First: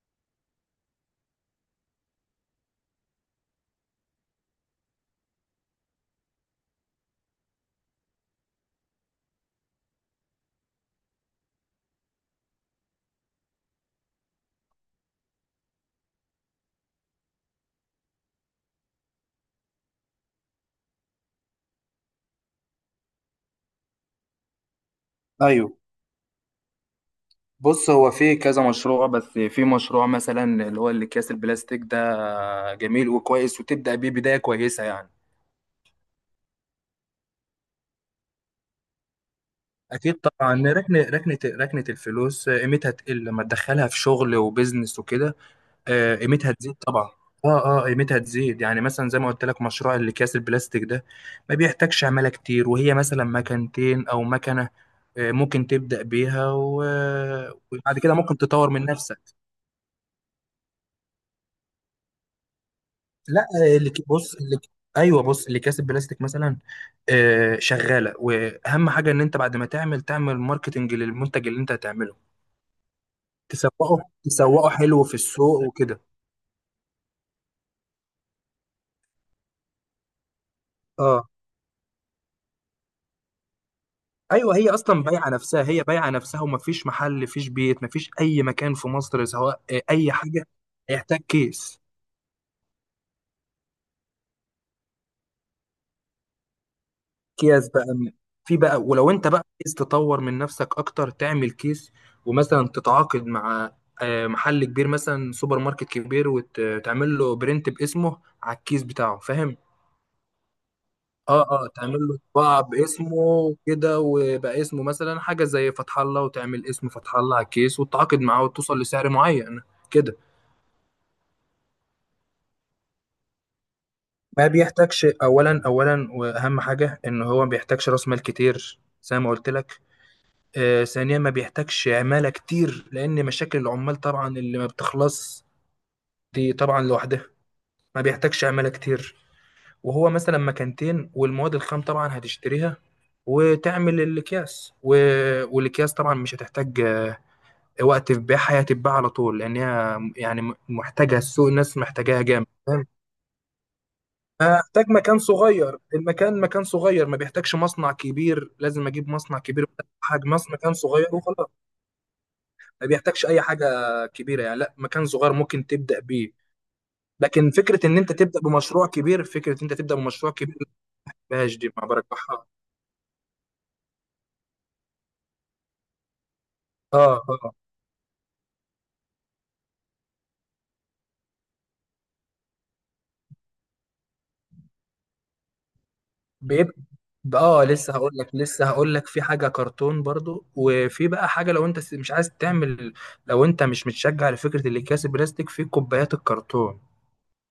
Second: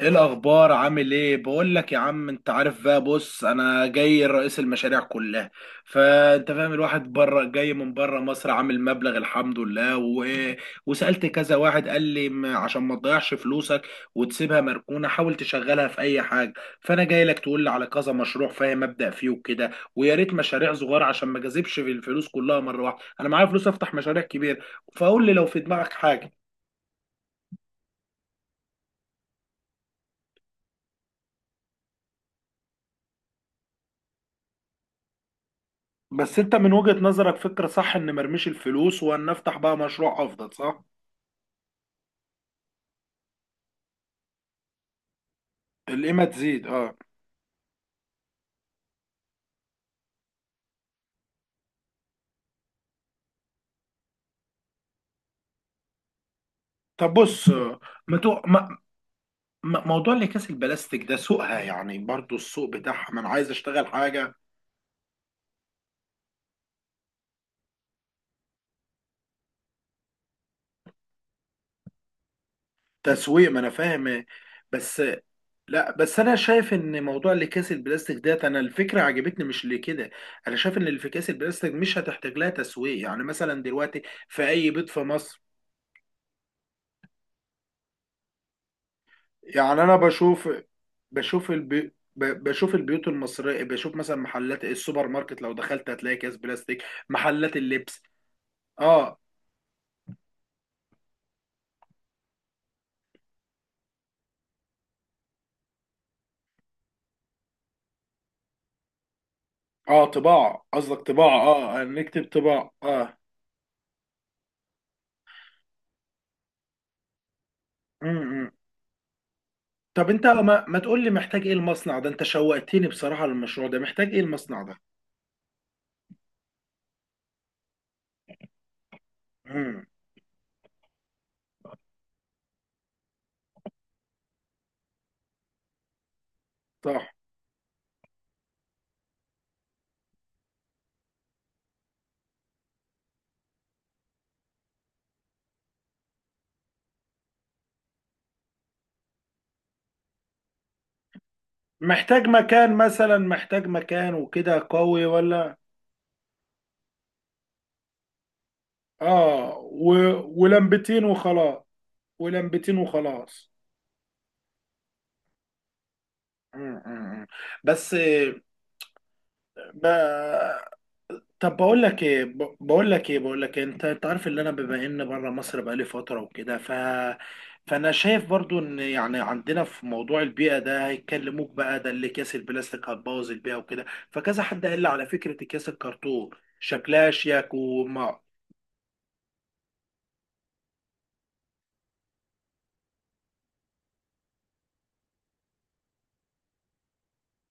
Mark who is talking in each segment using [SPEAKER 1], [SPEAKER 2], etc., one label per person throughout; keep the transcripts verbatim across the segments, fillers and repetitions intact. [SPEAKER 1] ايه الاخبار؟ عامل ايه؟ بقول لك يا عم، انت عارف بقى. بص، انا جاي رئيس المشاريع كلها. فانت فاهم، الواحد بره جاي من بره مصر، عامل مبلغ الحمد لله و... وسالت كذا واحد قال لي م- عشان ما تضيعش فلوسك وتسيبها مركونه، حاول تشغلها في اي حاجه. فانا جاي لك تقول لي على كذا مشروع، فاهم، ابدا فيه وكده. ويا ريت مشاريع صغيره عشان ما جذبش في الفلوس كلها مره واحده، انا معايا فلوس افتح مشاريع كبيره. فقول لي لو في
[SPEAKER 2] ايوه،
[SPEAKER 1] دماغك حاجه.
[SPEAKER 2] بص هو في كذا مشروع، بس في مشروع مثلا اللي هو الاكياس البلاستيك ده جميل وكويس وتبدا بيه بدايه كويسه يعني.
[SPEAKER 1] بس انت من وجهة نظرك فكرة صح ان مرميش الفلوس وان نفتح بقى
[SPEAKER 2] اكيد
[SPEAKER 1] مشروع افضل،
[SPEAKER 2] طبعا،
[SPEAKER 1] صح؟
[SPEAKER 2] ركنه ركنه ركنه الفلوس قيمتها تقل لما تدخلها في شغل وبزنس وكده. آه،
[SPEAKER 1] القيمة
[SPEAKER 2] قيمتها
[SPEAKER 1] تزيد،
[SPEAKER 2] تزيد
[SPEAKER 1] اه.
[SPEAKER 2] طبعا. اه، اه، قيمتها تزيد، يعني مثلا زي ما قلت لك مشروع الاكياس البلاستيك ده ما بيحتاجش عماله كتير، وهي مثلا مكانتين او مكنه. آه، ممكن تبدا بيها و-
[SPEAKER 1] طب بص.
[SPEAKER 2] وبعد كده
[SPEAKER 1] ما
[SPEAKER 2] ممكن
[SPEAKER 1] تو...
[SPEAKER 2] تطور
[SPEAKER 1] ما...
[SPEAKER 2] من نفسك.
[SPEAKER 1] ما- موضوع اللي كاس البلاستيك ده، سوقها يعني برضو، السوق بتاعها، ما انا
[SPEAKER 2] لا،
[SPEAKER 1] عايز اشتغل
[SPEAKER 2] اللي ك-
[SPEAKER 1] حاجة.
[SPEAKER 2] بص، اللي ك- ايوه، بص اللي كاسب بلاستيك مثلا. آه، شغاله، واهم حاجه ان انت بعد ما تعمل، تعمل ماركتنج للمنتج اللي انت هتعمله.
[SPEAKER 1] تسويق، ما انا
[SPEAKER 2] تسوقه،
[SPEAKER 1] فاهم.
[SPEAKER 2] تسوقه
[SPEAKER 1] بس.
[SPEAKER 2] حلو في السوق
[SPEAKER 1] لا
[SPEAKER 2] وكده.
[SPEAKER 1] بس انا شايف ان موضوع اللي كاس البلاستيك ده، انا الفكرة عجبتني، مش لكده. انا شايف ان اللي في
[SPEAKER 2] اه،
[SPEAKER 1] كاس البلاستيك مش هتحتاج لها تسويق، يعني مثلا دلوقتي في
[SPEAKER 2] ايوه،
[SPEAKER 1] اي
[SPEAKER 2] هي
[SPEAKER 1] بيت في
[SPEAKER 2] اصلا بايعه
[SPEAKER 1] مصر.
[SPEAKER 2] نفسها، هي بايعه نفسها، ومفيش محل، مفيش بيت، مفيش اي مكان في مصر، سواء
[SPEAKER 1] يعني
[SPEAKER 2] آه،
[SPEAKER 1] انا
[SPEAKER 2] اي حاجه
[SPEAKER 1] بشوف،
[SPEAKER 2] هيحتاج
[SPEAKER 1] بشوف
[SPEAKER 2] كيس.
[SPEAKER 1] البي... ب- بشوف البيوت المصرية، بشوف مثلا محلات السوبر ماركت، لو دخلت هتلاقي كيس بلاستيك، محلات
[SPEAKER 2] اكياس بقى
[SPEAKER 1] اللبس.
[SPEAKER 2] م- في بقى، ولو
[SPEAKER 1] اه،
[SPEAKER 2] انت بقى عايز تطور من نفسك اكتر تعمل كيس ومثلا تتعاقد مع آه، محل كبير، مثلا سوبر ماركت كبير، وتعمل له برنت باسمه على الكيس بتاعه، فاهم؟
[SPEAKER 1] اه، طباعة قصدك، طباعة،
[SPEAKER 2] اه، اه،
[SPEAKER 1] اه، آه،
[SPEAKER 2] تعمل له
[SPEAKER 1] نكتب
[SPEAKER 2] طباعة
[SPEAKER 1] طباعة، اه.
[SPEAKER 2] باسمه كده، ويبقى اسمه مثلا حاجة زي فتح الله، وتعمل اسم فتح الله على الكيس وتتعاقد معاه
[SPEAKER 1] امم
[SPEAKER 2] وتوصل لسعر معين
[SPEAKER 1] طب
[SPEAKER 2] كده.
[SPEAKER 1] انت ما, ما تقول لي محتاج ايه المصنع ده، انت شوقتني بصراحة للمشروع ده، محتاج ايه
[SPEAKER 2] ما
[SPEAKER 1] المصنع ده؟
[SPEAKER 2] بيحتاجش، اولا اولا واهم حاجة ان هو ما بيحتاجش راس مال كتير زي ما قلت لك.
[SPEAKER 1] امم،
[SPEAKER 2] آه، ثانيا، ما بيحتاجش عمالة كتير، لأن مشاكل العمال طبعا اللي ما بتخلص دي طبعا
[SPEAKER 1] صح.
[SPEAKER 2] لوحدها. ما بيحتاجش عمالة كتير، وهو مثلا مكانتين، والمواد الخام طبعا هتشتريها وتعمل الأكياس و... والأكياس طبعا مش هتحتاج آه، وقت في بيعها، هي هتتباع على طول، لأن هي يعني م- محتاجة السوق، الناس محتاجاها
[SPEAKER 1] محتاج
[SPEAKER 2] جامد،
[SPEAKER 1] مكان
[SPEAKER 2] فاهم؟
[SPEAKER 1] مثلا، محتاج مكان وكده
[SPEAKER 2] هحتاج
[SPEAKER 1] قوي
[SPEAKER 2] مكان
[SPEAKER 1] ولا؟
[SPEAKER 2] صغير، المكان مكان صغير، ما بيحتاجش مصنع كبير لازم أجيب مصنع
[SPEAKER 1] اه،
[SPEAKER 2] كبير.
[SPEAKER 1] و...
[SPEAKER 2] حجم مصنع مكان
[SPEAKER 1] ولمبتين
[SPEAKER 2] صغير وخلاص.
[SPEAKER 1] وخلاص، ولمبتين
[SPEAKER 2] ما بيحتاجش اي
[SPEAKER 1] وخلاص.
[SPEAKER 2] حاجه كبيره يعني، لا، مكان صغير ممكن تبدا بيه.
[SPEAKER 1] مم، مم.
[SPEAKER 2] لكن فكره
[SPEAKER 1] بس.
[SPEAKER 2] ان انت تبدا بمشروع كبير، فكره ان انت
[SPEAKER 1] ب...
[SPEAKER 2] تبدا بمشروع كبير، لا،
[SPEAKER 1] طب
[SPEAKER 2] مفيهاش دي
[SPEAKER 1] بقول
[SPEAKER 2] ما
[SPEAKER 1] لك ايه،
[SPEAKER 2] برجحها.
[SPEAKER 1] ب- بقول لك ايه بقول لك إيه؟ انت انت عارف ان انا بما ان بره مصر بقالي فتره وكده، ف
[SPEAKER 2] اه، اه،
[SPEAKER 1] فانا شايف برضو ان يعني عندنا في موضوع البيئه ده، هيكلموك بقى ده اللي كاس البلاستيك هتبوظ البيئه وكده. فكذا حد قال لي على فكره اكياس الكرتون،
[SPEAKER 2] بيبقى.
[SPEAKER 1] شكلها شيك
[SPEAKER 2] اه لسه هقول
[SPEAKER 1] وما
[SPEAKER 2] لك لسه هقول لك في حاجه كرتون برضو، وفي بقى حاجه لو انت مش عايز تعمل، لو انت مش متشجع لفكره الاكياس البلاستيك في كوبايات الكرتون.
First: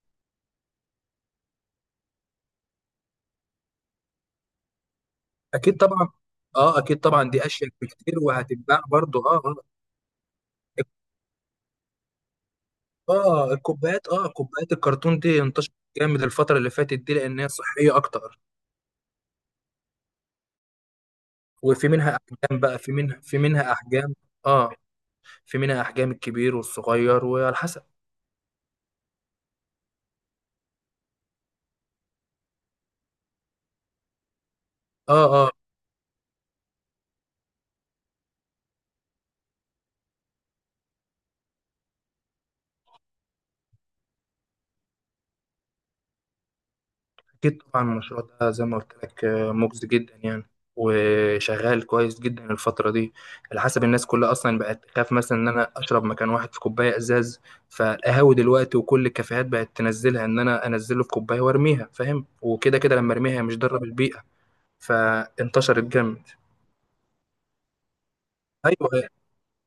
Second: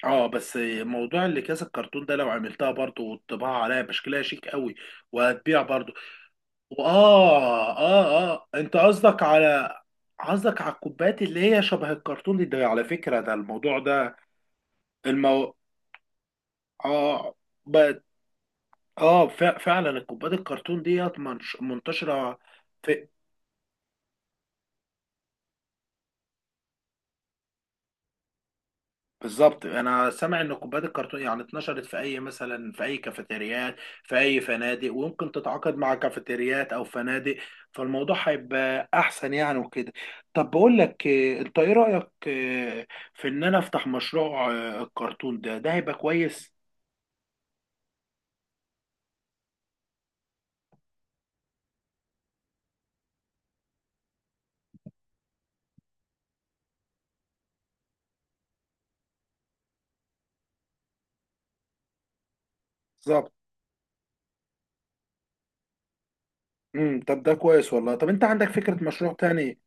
[SPEAKER 1] اه. بس موضوع اللي كاس الكرتون ده لو عملتها برضو والطباعه عليها بشكلها شيك قوي، وهتبيع
[SPEAKER 2] اكيد
[SPEAKER 1] برضو.
[SPEAKER 2] طبعا. اه، اكيد طبعا دي اشيك
[SPEAKER 1] واه،
[SPEAKER 2] بكتير،
[SPEAKER 1] اه، اه، انت
[SPEAKER 2] وهتتباع برضو.
[SPEAKER 1] قصدك
[SPEAKER 2] اه.
[SPEAKER 1] على قصدك على
[SPEAKER 2] آه.
[SPEAKER 1] الكوبايات اللي هي شبه الكرتون ده، على فكرة ده
[SPEAKER 2] اه
[SPEAKER 1] الموضوع
[SPEAKER 2] الكوبايات
[SPEAKER 1] ده.
[SPEAKER 2] اه كوبايات الكرتون دي
[SPEAKER 1] المو
[SPEAKER 2] انتشرت جامد الفترة اللي فاتت دي
[SPEAKER 1] اه
[SPEAKER 2] لأنها
[SPEAKER 1] ب...
[SPEAKER 2] صحية أكتر.
[SPEAKER 1] اه ف... فعلا الكوبايات الكرتون ديت منش...
[SPEAKER 2] وفي منها
[SPEAKER 1] منتشرة
[SPEAKER 2] أحجام بقى، في
[SPEAKER 1] في.
[SPEAKER 2] منها في منها أحجام. اه، في منها أحجام، الكبير والصغير وعلى حسب.
[SPEAKER 1] بالظبط، انا سامع ان الكوبايات الكرتون يعني اتنشرت في اي، مثلا في اي كافيتريات، في اي فنادق،
[SPEAKER 2] اه،
[SPEAKER 1] ويمكن
[SPEAKER 2] اه،
[SPEAKER 1] تتعاقد مع كافيتريات او فنادق. فالموضوع هيبقى احسن يعني وكده. طب بقول لك إيه، انت ايه رايك، إيه، في ان انا افتح مشروع آه، الكرتون ده، ده هيبقى كويس.
[SPEAKER 2] أكيد طبعا، المشروع ده زي ما قلت لك آه، مجزي جدا يعني، وشغال كويس جدا الفترة دي. على حسب الناس كلها أصلا بقت تخاف مثلا إن أنا أشرب مكان واحد في كوباية إزاز، فالقهاوي دلوقتي وكل الكافيهات بقت تنزلها إن أنا أنزله في كوباية وأرميها، فاهم؟ وكده كده لما
[SPEAKER 1] بالظبط.
[SPEAKER 2] أرميها هي مش ضارة بالبيئة، فانتشرت جامد.
[SPEAKER 1] امم طب ده كويس والله، طب انت عندك فكره
[SPEAKER 2] ايوه.
[SPEAKER 1] مشروع تاني؟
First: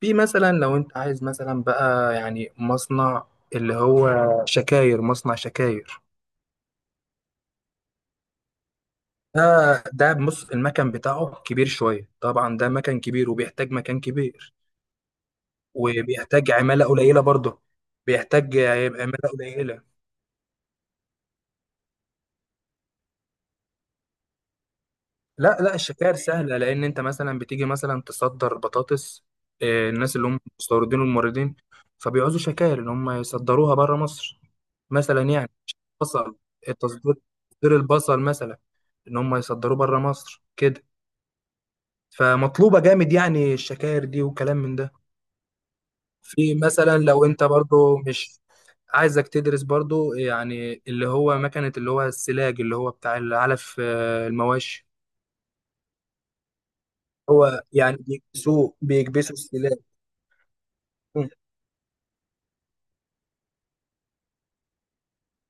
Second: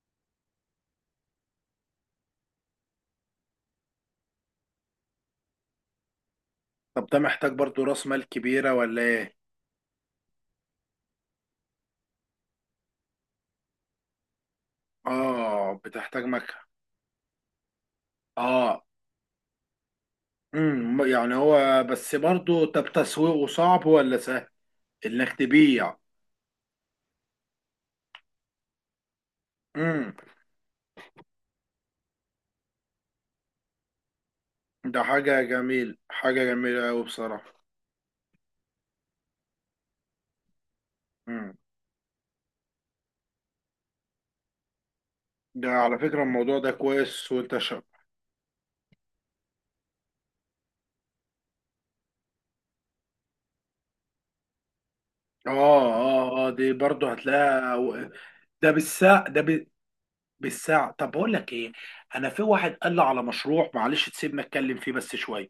[SPEAKER 2] في مثلا لو انت عايز مثلا بقى يعني مصنع، اللي هو شكاير، مصنع شكاير.
[SPEAKER 1] طب ده محتاج برضو راس مال كبيره ولا ايه؟
[SPEAKER 2] ده ده بص المكن بتاعه كبير شويه طبعا، ده مكن كبير وبيحتاج مكان كبير،
[SPEAKER 1] اه، بتحتاج
[SPEAKER 2] وبيحتاج
[SPEAKER 1] مكه.
[SPEAKER 2] عماله قليله برضه، بيحتاج
[SPEAKER 1] اه،
[SPEAKER 2] عماله قليله.
[SPEAKER 1] امم يعني هو بس برضه، طب تسويقه صعب ولا سهل؟ انك
[SPEAKER 2] لا، لا،
[SPEAKER 1] تبيع؟
[SPEAKER 2] الشكاير سهلة، لأن أنت مثلا بتيجي مثلا تصدر بطاطس، آه،
[SPEAKER 1] امم
[SPEAKER 2] الناس اللي هم مستوردين والموردين، فبيعوزوا شكاير إن هم يصدروها بره مصر،
[SPEAKER 1] ده
[SPEAKER 2] مثلا
[SPEAKER 1] حاجة
[SPEAKER 2] يعني.
[SPEAKER 1] جميل،
[SPEAKER 2] بصل،
[SPEAKER 1] حاجة جميلة أوي
[SPEAKER 2] تصدير،
[SPEAKER 1] بصراحة.
[SPEAKER 2] تصدير البصل مثلا، إن هم يصدروه بره مصر كده.
[SPEAKER 1] امم
[SPEAKER 2] فمطلوبة جامد يعني الشكاير دي وكلام من ده.
[SPEAKER 1] ده على فكرة
[SPEAKER 2] في
[SPEAKER 1] الموضوع ده
[SPEAKER 2] مثلا لو
[SPEAKER 1] كويس،
[SPEAKER 2] أنت
[SPEAKER 1] وانت شا...
[SPEAKER 2] برضو مش عايزك تدرس برضو، يعني اللي هو مكنة، اللي هو السلاج، اللي هو بتاع العلف آه، المواشي،
[SPEAKER 1] اه، اه، اه، دي برضه
[SPEAKER 2] هو
[SPEAKER 1] هتلاقيها
[SPEAKER 2] يعني
[SPEAKER 1] و- ده
[SPEAKER 2] بيكبسوه،
[SPEAKER 1] بالساعة،
[SPEAKER 2] بيكبسوا
[SPEAKER 1] ده ب...
[SPEAKER 2] السلاح.
[SPEAKER 1] بالساعة. طب
[SPEAKER 2] مم.
[SPEAKER 1] بقول لك ايه، انا في واحد قال لي على مشروع، معلش تسيبنا اتكلم فيه بس شوية.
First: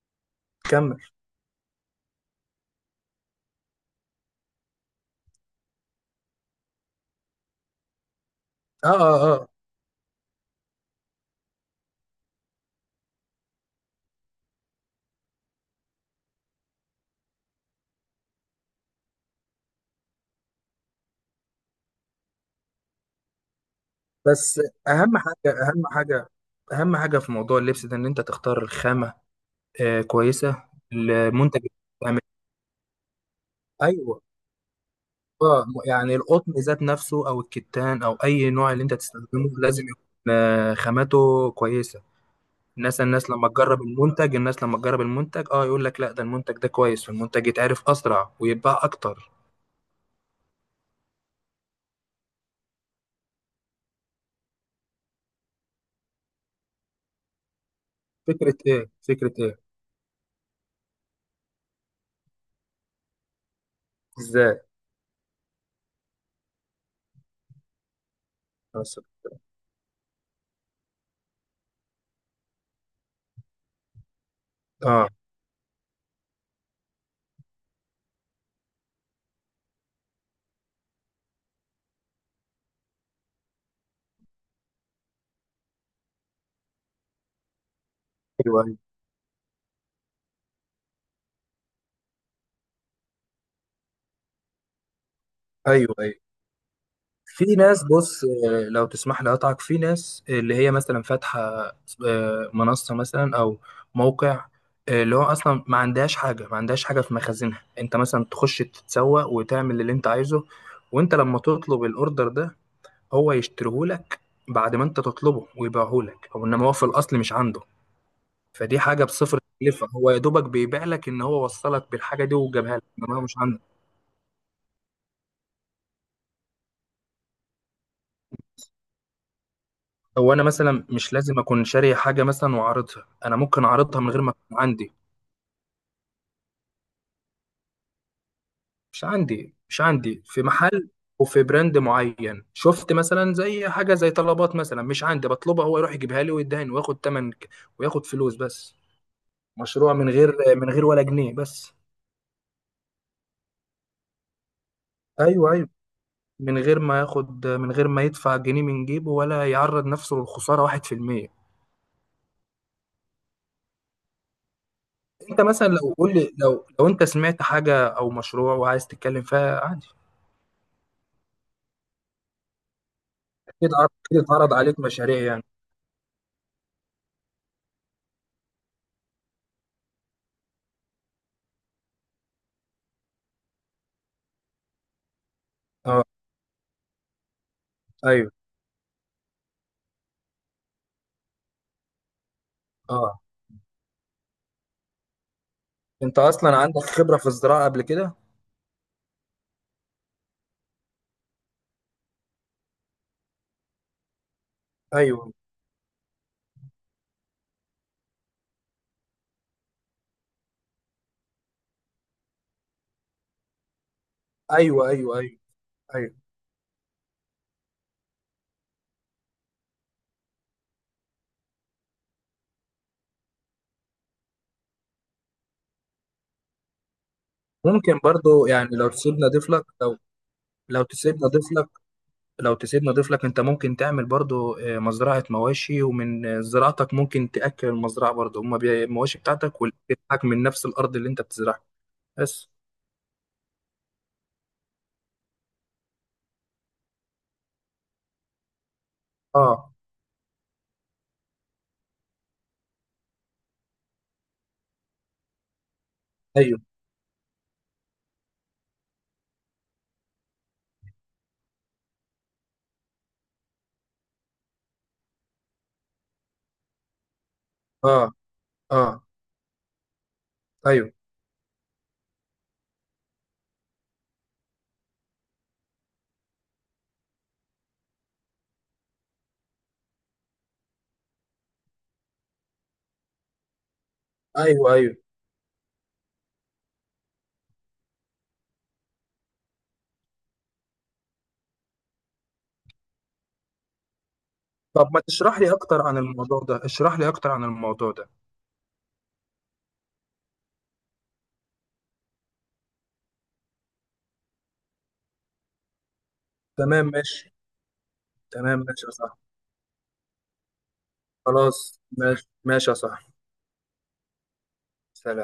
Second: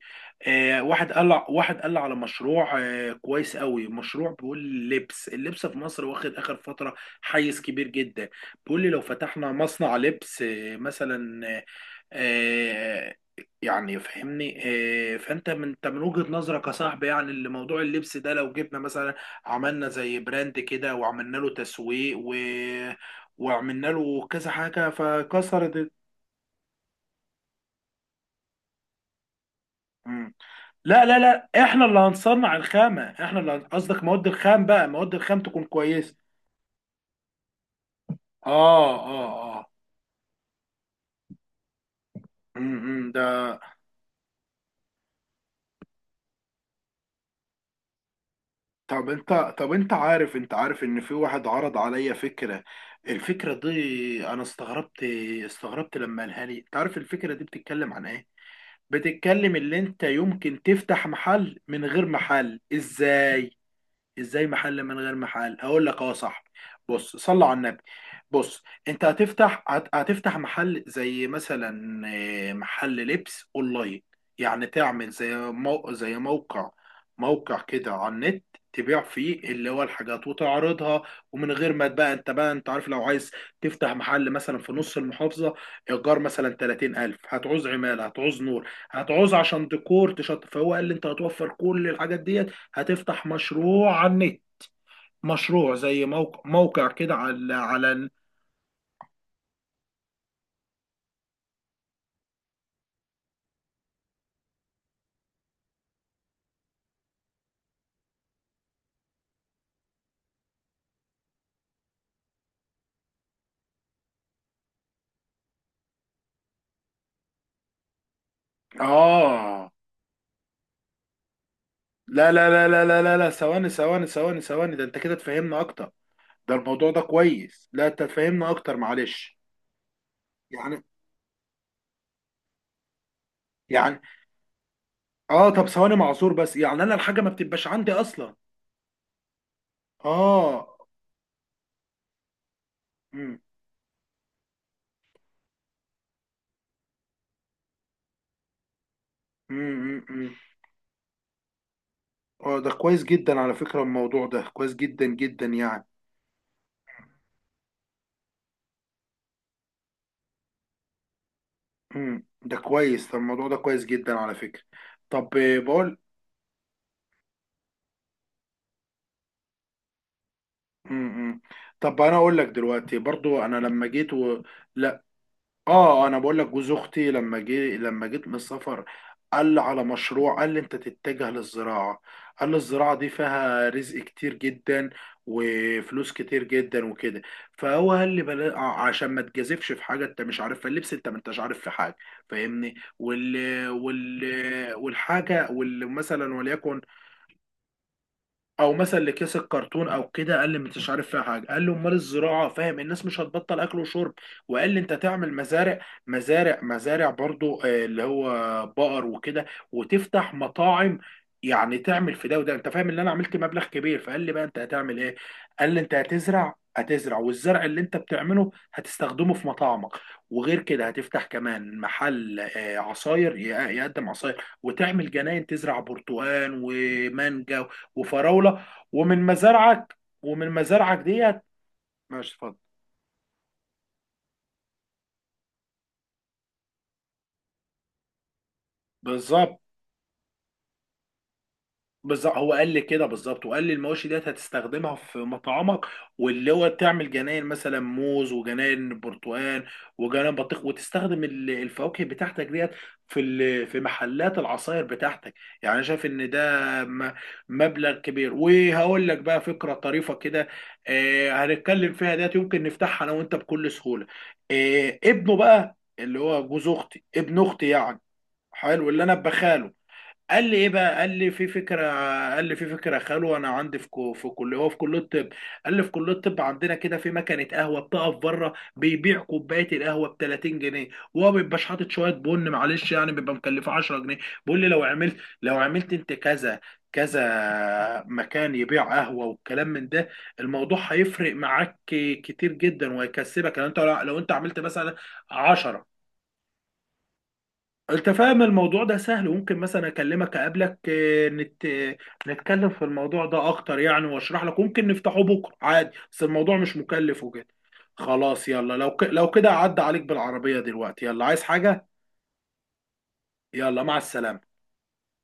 [SPEAKER 1] آه
[SPEAKER 2] كمل.
[SPEAKER 1] واحد قال لي واحد قال لي على مشروع آه كويس قوي، مشروع بيقول لبس، اللبس في مصر واخد اخر فترة حيز كبير جدا. بيقول
[SPEAKER 2] اه،
[SPEAKER 1] لي لو
[SPEAKER 2] اه، اه،
[SPEAKER 1] فتحنا مصنع لبس آه مثلا، آه آه، يعني فهمني. آه، فانت من انت من وجهة نظرك يا صاحبي يعني اللي موضوع اللبس ده، لو جبنا مثلا عملنا زي براند كده، وعملنا له تسويق و... وعملنا له كذا
[SPEAKER 2] بس
[SPEAKER 1] حاجه،
[SPEAKER 2] اهم حاجه،
[SPEAKER 1] فكسرت
[SPEAKER 2] اهم
[SPEAKER 1] ال-
[SPEAKER 2] حاجه، اهم حاجه في موضوع اللبس ده ان انت تختار الخامه آه
[SPEAKER 1] مم.
[SPEAKER 2] كويسه.
[SPEAKER 1] لا، لا، لا،
[SPEAKER 2] المنتج اللي
[SPEAKER 1] احنا اللي
[SPEAKER 2] بتعمل.
[SPEAKER 1] هنصنع الخامه، احنا اللي هن- قصدك
[SPEAKER 2] ايوه.
[SPEAKER 1] مواد الخام بقى، مواد الخام تكون
[SPEAKER 2] اه، يعني
[SPEAKER 1] كويسه.
[SPEAKER 2] القطن ذات نفسه، او الكتان، او
[SPEAKER 1] اه،
[SPEAKER 2] اي نوع اللي انت تستخدمه
[SPEAKER 1] اه، اه.
[SPEAKER 2] لازم يكون آه خامته كويسه. الناس
[SPEAKER 1] امم ده.
[SPEAKER 2] الناس لما تجرب المنتج، الناس لما تجرب المنتج، اه، يقول لك لا ده المنتج ده كويس، والمنتج يتعرف اسرع ويتباع
[SPEAKER 1] طب
[SPEAKER 2] اكتر.
[SPEAKER 1] انت طب انت عارف، انت عارف ان في واحد عرض عليا فكره، الفكره دي انا استغربت، استغربت لما قالها لي، انت عارف الفكره دي بتتكلم عن ايه؟
[SPEAKER 2] فكره ايه؟ فكره
[SPEAKER 1] بتتكلم
[SPEAKER 2] ايه؟
[SPEAKER 1] اللي انت يمكن تفتح محل من غير محل، ازاي؟ ازاي
[SPEAKER 2] ازاي؟
[SPEAKER 1] محل من غير محل؟ هقول لك. اه، صح. بص، صلى على النبي. بص.
[SPEAKER 2] بس.
[SPEAKER 1] انت هتفتح هت- هتفتح محل زي مثلا آه، محل لبس اونلاين، يعني
[SPEAKER 2] اه،
[SPEAKER 1] تعمل زي مو... زي موقع، موقع كده على النت، تبيع فيه اللي هو الحاجات وتعرضها. ومن غير ما بقى، انت بقى انت عارف لو عايز تفتح محل مثلا في نص المحافظة، ايجار مثلا ثلاثين الف، هتعوز عمالة، هتعوز
[SPEAKER 2] ايوه،
[SPEAKER 1] نور،
[SPEAKER 2] ايوه،
[SPEAKER 1] هتعوز عشان ديكور تشط، فهو قال لي انت هتوفر كل الحاجات دي، هتفتح مشروع على النت، مشروع
[SPEAKER 2] ايوه،
[SPEAKER 1] زي
[SPEAKER 2] ايوه،
[SPEAKER 1] موقع، موقع كده
[SPEAKER 2] في
[SPEAKER 1] على
[SPEAKER 2] ناس،
[SPEAKER 1] على ال-
[SPEAKER 2] بص، آه، لو تسمح لي اقطعك، في ناس اللي هي مثلا فاتحه آه، منصه مثلا، او موقع آه، اللي هو اصلا ما عندهاش حاجه، ما عندهاش حاجه في مخازنها. انت مثلا تخش تتسوق وتعمل اللي انت عايزه، وانت لما تطلب الاوردر ده هو يشتريهولك بعد ما انت تطلبه، ويبيعهولك، هو انما هو في الاصل مش عنده. فدي حاجه بصفر
[SPEAKER 1] اه.
[SPEAKER 2] تكلفه، هو يا دوبك بيبيع لك ان هو وصلك بالحاجه
[SPEAKER 1] لا،
[SPEAKER 2] دي
[SPEAKER 1] لا، لا،
[SPEAKER 2] وجابها لك،
[SPEAKER 1] لا، لا، لا،
[SPEAKER 2] انما هو
[SPEAKER 1] لا،
[SPEAKER 2] مش عنده.
[SPEAKER 1] ثواني، ثواني، ثواني، ثواني، ده انت كده تفهمنا اكتر. ده الموضوع ده كويس، لا انت تفهمنا اكتر، معلش.
[SPEAKER 2] هو انا
[SPEAKER 1] يعني،
[SPEAKER 2] مثلا مش لازم اكون شاري حاجه مثلا واعرضها، انا ممكن
[SPEAKER 1] يعني،
[SPEAKER 2] اعرضها من غير ما تكون عندي.
[SPEAKER 1] اه طب ثواني معذور بس، يعني انا الحاجه ما بتبقاش عندي اصلا.
[SPEAKER 2] مش عندي، مش عندي في
[SPEAKER 1] اه.
[SPEAKER 2] محل، وفي براند معين شفت مثلا،
[SPEAKER 1] امم،
[SPEAKER 2] زي حاجه زي طلبات مثلا، مش عندي، بطلبها، هو يروح يجيبها لي ويدهن وياخد تمن ك- وياخد فلوس بس. مشروع
[SPEAKER 1] امم.
[SPEAKER 2] من
[SPEAKER 1] امم،
[SPEAKER 2] غير، من غير ولا جنيه، بس.
[SPEAKER 1] اه، ده كويس جدا على فكره، الموضوع ده كويس جدا جدا
[SPEAKER 2] ايوه، ايوه،
[SPEAKER 1] يعني.
[SPEAKER 2] من غير ما ياخد، من غير ما يدفع جنيه من جيبه، ولا يعرض نفسه للخساره واحد في المية.
[SPEAKER 1] امم، ده كويس، ده الموضوع ده كويس جدا على فكره. طب،
[SPEAKER 2] انت
[SPEAKER 1] آه،
[SPEAKER 2] مثلا لو
[SPEAKER 1] بقول.
[SPEAKER 2] قول لي، لو لو انت سمعت حاجه او مشروع وعايز تتكلم فيها عادي.
[SPEAKER 1] امم، امم. طب انا اقول لك دلوقتي برضو، انا
[SPEAKER 2] اكيد
[SPEAKER 1] لما
[SPEAKER 2] عر-
[SPEAKER 1] جيت
[SPEAKER 2] اكيد
[SPEAKER 1] و...
[SPEAKER 2] اتعرض عليك
[SPEAKER 1] لا.
[SPEAKER 2] مشاريع يعني.
[SPEAKER 1] اه، انا بقول لك، جوز اختي لما جي لما جيت من السفر، قال لي على مشروع، قال لي انت تتجه للزراعه، قال لي الزراعه دي فيها رزق كتير جدا،
[SPEAKER 2] اه.
[SPEAKER 1] وفلوس كتير جدا وكده. فهو قال لي
[SPEAKER 2] ايوه.
[SPEAKER 1] بلا... ع- عشان ما تجازفش في حاجه انت مش عارفها، اللبس انت ما انتش عارف في حاجه. فاهمني،
[SPEAKER 2] اه،
[SPEAKER 1] وال... وال... والحاجه وال...
[SPEAKER 2] انت
[SPEAKER 1] مثلا
[SPEAKER 2] اصلا عندك
[SPEAKER 1] وليكن،
[SPEAKER 2] خبرة في الزراعة قبل كده؟
[SPEAKER 1] او مثلا اللي كيس الكرتون او كده، قال لي مش عارف فيها حاجه، قال لي امال الزراعه، فاهم، الناس مش هتبطل اكل وشرب. وقال لي انت تعمل
[SPEAKER 2] ايوه،
[SPEAKER 1] مزارع، مزارع مزارع برضو آه، اللي هو بقر وكده، وتفتح مطاعم، يعني تعمل في ده وده، انت فاهم ان انا عملت مبلغ كبير، فقال لي بقى انت
[SPEAKER 2] ايوه،
[SPEAKER 1] هتعمل ايه؟
[SPEAKER 2] ايوه، ايوه،
[SPEAKER 1] قال لي انت
[SPEAKER 2] ايوه،
[SPEAKER 1] هتزرع هتزرع، والزرع اللي انت بتعمله هتستخدمه في مطاعمك، وغير كده هتفتح كمان محل آه، عصاير، ي- يقدم عصاير، وتعمل جناين تزرع برتقال ومانجا
[SPEAKER 2] ممكن برضو
[SPEAKER 1] وفراوله،
[SPEAKER 2] يعني لو
[SPEAKER 1] ومن
[SPEAKER 2] تسيبنا اضيف لك،
[SPEAKER 1] مزارعك
[SPEAKER 2] لو،
[SPEAKER 1] ومن
[SPEAKER 2] لو
[SPEAKER 1] مزارعك
[SPEAKER 2] تسيبنا
[SPEAKER 1] ديت.
[SPEAKER 2] اضيف لك،
[SPEAKER 1] ماشي،
[SPEAKER 2] لو
[SPEAKER 1] اتفضل.
[SPEAKER 2] تسيبنا اضيف لك، انت ممكن تعمل برضو آه، مزرعة مواشي، ومن آه، زراعتك ممكن تأكل المزرعة برضو، هما بي- المواشي
[SPEAKER 1] بالظبط.
[SPEAKER 2] بتاعتك، والأكل بتاعك من نفس الارض اللي انت بتزرعها.
[SPEAKER 1] بالظبط،
[SPEAKER 2] بس.
[SPEAKER 1] هو قال لي كده بالظبط، وقال لي المواشي ديت هتستخدمها في مطعمك، واللي هو تعمل جناين مثلا موز، وجناين برتقال،
[SPEAKER 2] اه،
[SPEAKER 1] وجناين بطيخ، وتستخدم ال- الفواكه بتاعتك ديت في ال- في محلات العصاير بتاعتك. يعني انا شايف ان ده
[SPEAKER 2] ايوه،
[SPEAKER 1] م- مبلغ كبير. وهقول لك بقى فكرة طريفة كده، آه، هنتكلم فيها ديت، يمكن نفتحها انا وانت بكل سهولة. آه، ابنه بقى اللي هو جوز اختي، ابن اختي يعني،
[SPEAKER 2] اه، اه،
[SPEAKER 1] حلو اللي انا بخاله، قال لي ايه
[SPEAKER 2] ايوه،
[SPEAKER 1] بقى، قال لي في فكره، قال لي في فكره خلوه. انا عندي في كو في كليه، هو في كليه الطب. قال لي في كليه الطب عندنا كده في مكنه قهوه بتقف بره، بيبيع كوبايه القهوه ب ثلاثين جنيه، وهو ما بيبقاش حاطط شويه بن، معلش يعني، بيبقى مكلفه عشرة جنيه. بيقول لي
[SPEAKER 2] ايوه،
[SPEAKER 1] لو
[SPEAKER 2] ايوه،
[SPEAKER 1] عملت، لو عملت انت كذا، كذا مكان يبيع قهوه والكلام من ده، الموضوع هيفرق معاك كتير جدا، وهيكسبك لو انت لو انت عملت
[SPEAKER 2] طب
[SPEAKER 1] مثلا
[SPEAKER 2] ما تشرح لي اكتر
[SPEAKER 1] عشرة.
[SPEAKER 2] عن الموضوع ده، اشرح لي اكتر عن الموضوع ده.
[SPEAKER 1] انت فاهم الموضوع ده سهل، وممكن مثلا اكلمك، اقابلك، آه، نت... آه، نتكلم في الموضوع ده اكتر يعني، واشرح لك، ممكن نفتحه بكره عادي، بس الموضوع مش
[SPEAKER 2] تمام،
[SPEAKER 1] مكلف
[SPEAKER 2] ماشي.
[SPEAKER 1] وكده. خلاص
[SPEAKER 2] تمام،
[SPEAKER 1] يلا،
[SPEAKER 2] ماشي
[SPEAKER 1] لو
[SPEAKER 2] يا
[SPEAKER 1] ك...
[SPEAKER 2] صاحبي،
[SPEAKER 1] لو كده عدى عليك بالعربية دلوقتي، يلا عايز
[SPEAKER 2] خلاص،
[SPEAKER 1] حاجة؟
[SPEAKER 2] ماشي ماشي يا صاحبي.
[SPEAKER 1] يلا، مع السلامة.
[SPEAKER 2] سلام.